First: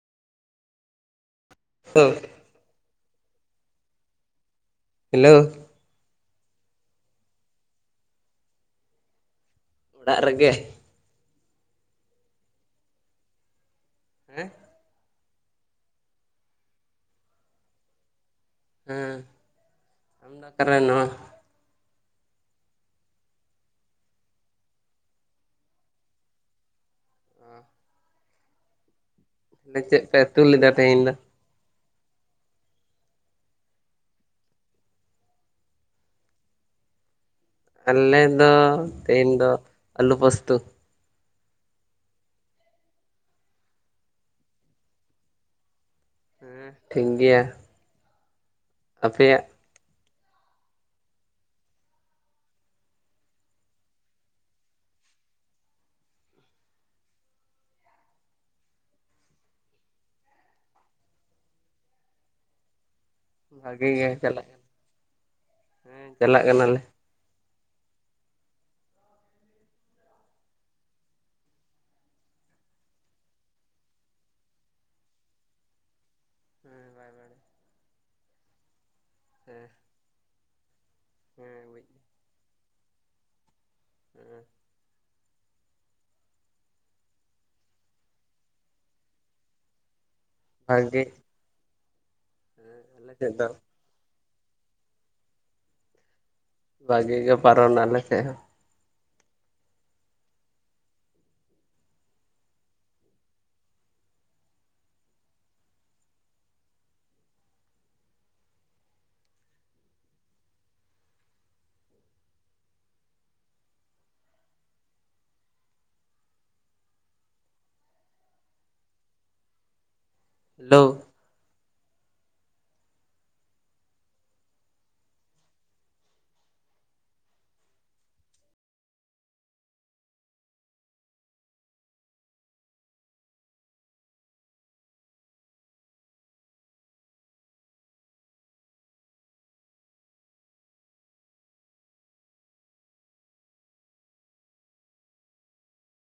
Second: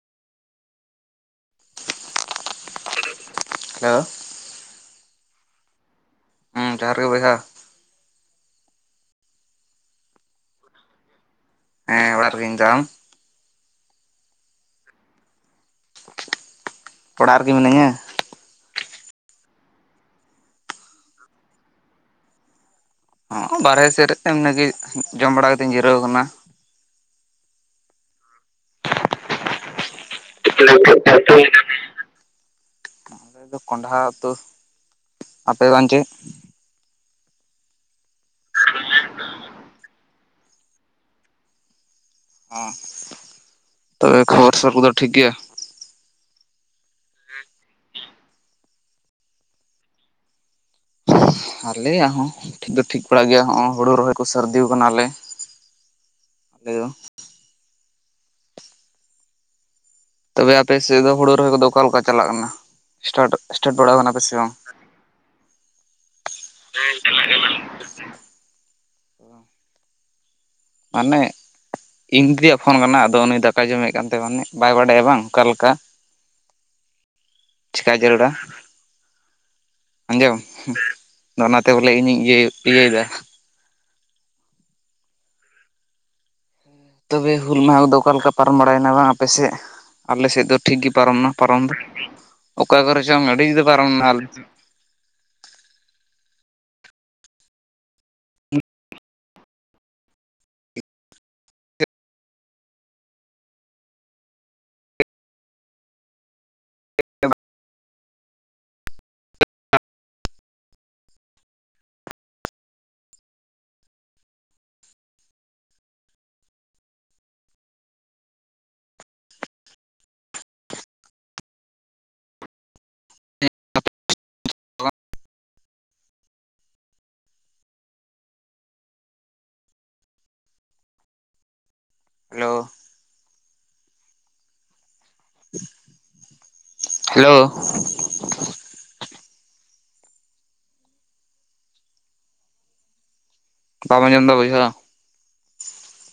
[unintelligible] Hello. Hello. ᱦᱩᱸ ᱡᱚᱦᱟᱨ ᱜᱮ ᱵᱚᱭᱦᱟ ᱾ ᱚᱲᱟᱜ ᱨᱮᱜᱮ? ᱦᱮᱸ ᱚᱲᱟᱜ ᱨᱮᱜᱮ ᱤᱧᱫᱚ ᱟᱢ? ᱦᱮᱸ ᱾ ᱚᱲᱟᱜ ᱨᱮᱜᱮ ᱢᱤᱱᱟᱹᱧᱟ ᱾ ᱦᱩᱸ ᱫᱩᱲᱩᱵᱟ ᱠᱟᱱᱟ ᱱᱟᱣᱟ ᱦᱚᱸ ᱵᱟᱨᱦᱮ ᱥᱮᱜ ᱨᱮᱜᱮ ᱮᱢᱱᱤ ᱜᱮ ᱡᱚᱢ ᱵᱟᱲᱟ ᱠᱟᱛᱮᱧ ᱡᱤᱨᱟᱹᱣ ᱠᱟᱱᱟ ᱾ ᱚ ᱫᱤᱭᱮ ᱪᱮᱜ ᱯᱮ ᱩᱛᱩ ᱪᱤᱠᱟᱹ ᱞᱮᱫᱟ ᱞᱟᱜᱤᱫᱚᱜ ᱛᱮᱦᱮᱧ ᱫᱚ ᱠᱟᱱ ᱫᱚᱭ ᱟᱞᱮ ᱫᱚ ᱠᱚᱸᱰᱷᱟ ᱩᱛᱩ ᱟᱯᱮ ᱜᱮ ᱵᱟᱝ ᱪᱮᱜ? ᱟᱞᱮ ᱫᱚ ᱛᱮᱦᱮᱧ ᱫᱚ ᱟᱞᱩ ᱯᱚᱥᱛᱩ ᱾ ᱦᱮᱸ ᱛᱚᱵᱮ ᱠᱷᱚᱵᱚᱨ ᱠᱚᱫᱚ ᱴᱷᱤᱠ ᱜᱮᱭᱟ? ᱦᱮᱸ ᱴᱷᱤᱠ ᱜᱮᱭᱟ ᱾ ᱟᱯᱮᱭᱟᱜ? ᱟᱞᱮᱭᱟᱜ ᱦᱚᱸ ᱴᱷᱤᱠ ᱫᱚ ᱴᱷᱤᱠ ᱵᱟᱲᱟᱜ ᱜᱮᱭᱟᱜ ᱦᱳᱲᱳ ᱨᱚᱦᱚᱭ ᱠᱚ ᱥᱟᱨᱫᱤᱣ ᱠᱟᱱᱟᱞᱮ ᱾ ᱦᱮᱞᱳ ᱛᱚᱵᱮ ᱟᱯᱮ ᱥᱮᱜ ᱫᱚ ᱦᱳᱲᱳ ᱨᱚᱦᱚᱭ ᱠᱚᱫᱚ ᱚᱠᱟᱞᱮᱠᱟ ᱪᱟᱞᱟᱜ ᱠᱟᱱᱟ ᱥᱴᱟᱴ ᱮᱴᱟᱴ ᱵᱷᱟᱜᱮ ᱵᱟᱲᱟᱣ ᱜᱮ ᱠᱟᱱᱟᱯᱮ ᱥᱮ ᱪᱟᱞᱟᱜ ᱵᱟᱝ? ᱠᱟᱱᱟ ᱦᱮᱸ ᱪᱟᱞᱟᱜ ᱠᱟᱱᱟᱞᱮ ᱾ ᱪᱟᱞᱟᱜ [unintelligible] ᱢᱟᱱᱮ ᱤᱧ ᱫᱤᱫᱤᱭᱟᱜ ᱯᱷᱳᱱ ᱠᱟᱱᱟ ᱟᱫᱚ ᱩᱱᱤ ᱫᱟᱠᱟᱟᱭ ᱡᱚᱢᱮᱜ ᱠᱟᱱ ᱛᱮᱭ ᱢᱟᱱᱮ ᱵᱟᱭ ᱵᱟᱰᱟᱭᱟ ᱵᱟᱝ ᱚᱠᱟᱞᱮᱠᱟ ᱾ [unintelligible] ᱪᱮᱠᱟᱭ ᱡᱟᱹᱨᱩᱲᱟ? ᱦᱩᱸ ᱟᱸᱡᱚᱢ ᱟᱫᱚ ᱚᱱᱟᱛᱮ ᱵᱚᱞᱮ ᱤᱧᱤ ᱧᱤᱭᱟᱹ ᱤᱭᱟᱹᱭᱮᱫᱟ ᱾ [unintelligible] ᱛᱚᱵᱮ ᱦᱩᱞ ᱢᱟᱦᱟ ᱠᱚᱫᱚ ᱚᱠᱟᱞᱮᱠᱟ ᱯᱟᱨᱚᱢ ᱵᱟᱲᱟᱭᱮᱱᱟ ᱵᱟᱝ ᱟᱯᱮᱥᱮᱜ ᱟᱞᱮᱥᱮᱫ ᱫᱚ ᱴᱷᱤᱠ ᱜᱮ ᱵᱷᱟᱜᱮ ᱯᱟᱨᱚᱢᱱᱟ ᱾ ᱯᱟᱨᱚᱢ ᱫᱚ [inaudible] ᱚᱠᱟ ᱦᱮᱸ ᱠᱚᱨᱮ ᱟᱞᱮ ᱪᱚᱝ ᱥᱮᱫ ᱟᱹᱰᱤ ᱫᱚ ᱡᱩᱫᱟᱹ ᱯᱟᱨᱚᱢᱱᱟ ᱾ ᱵᱷᱟᱹᱜᱤ ᱜᱮ ᱯᱟᱨᱚᱢ ᱱᱟ ᱟᱞᱮ ᱥᱮᱜ ᱦᱚᱸ ᱦᱮᱞᱳ ᱾ Hello hello. ᱵᱟᱢ ᱟᱡᱚᱢ ᱫᱟ ᱵᱚᱭᱦᱟ?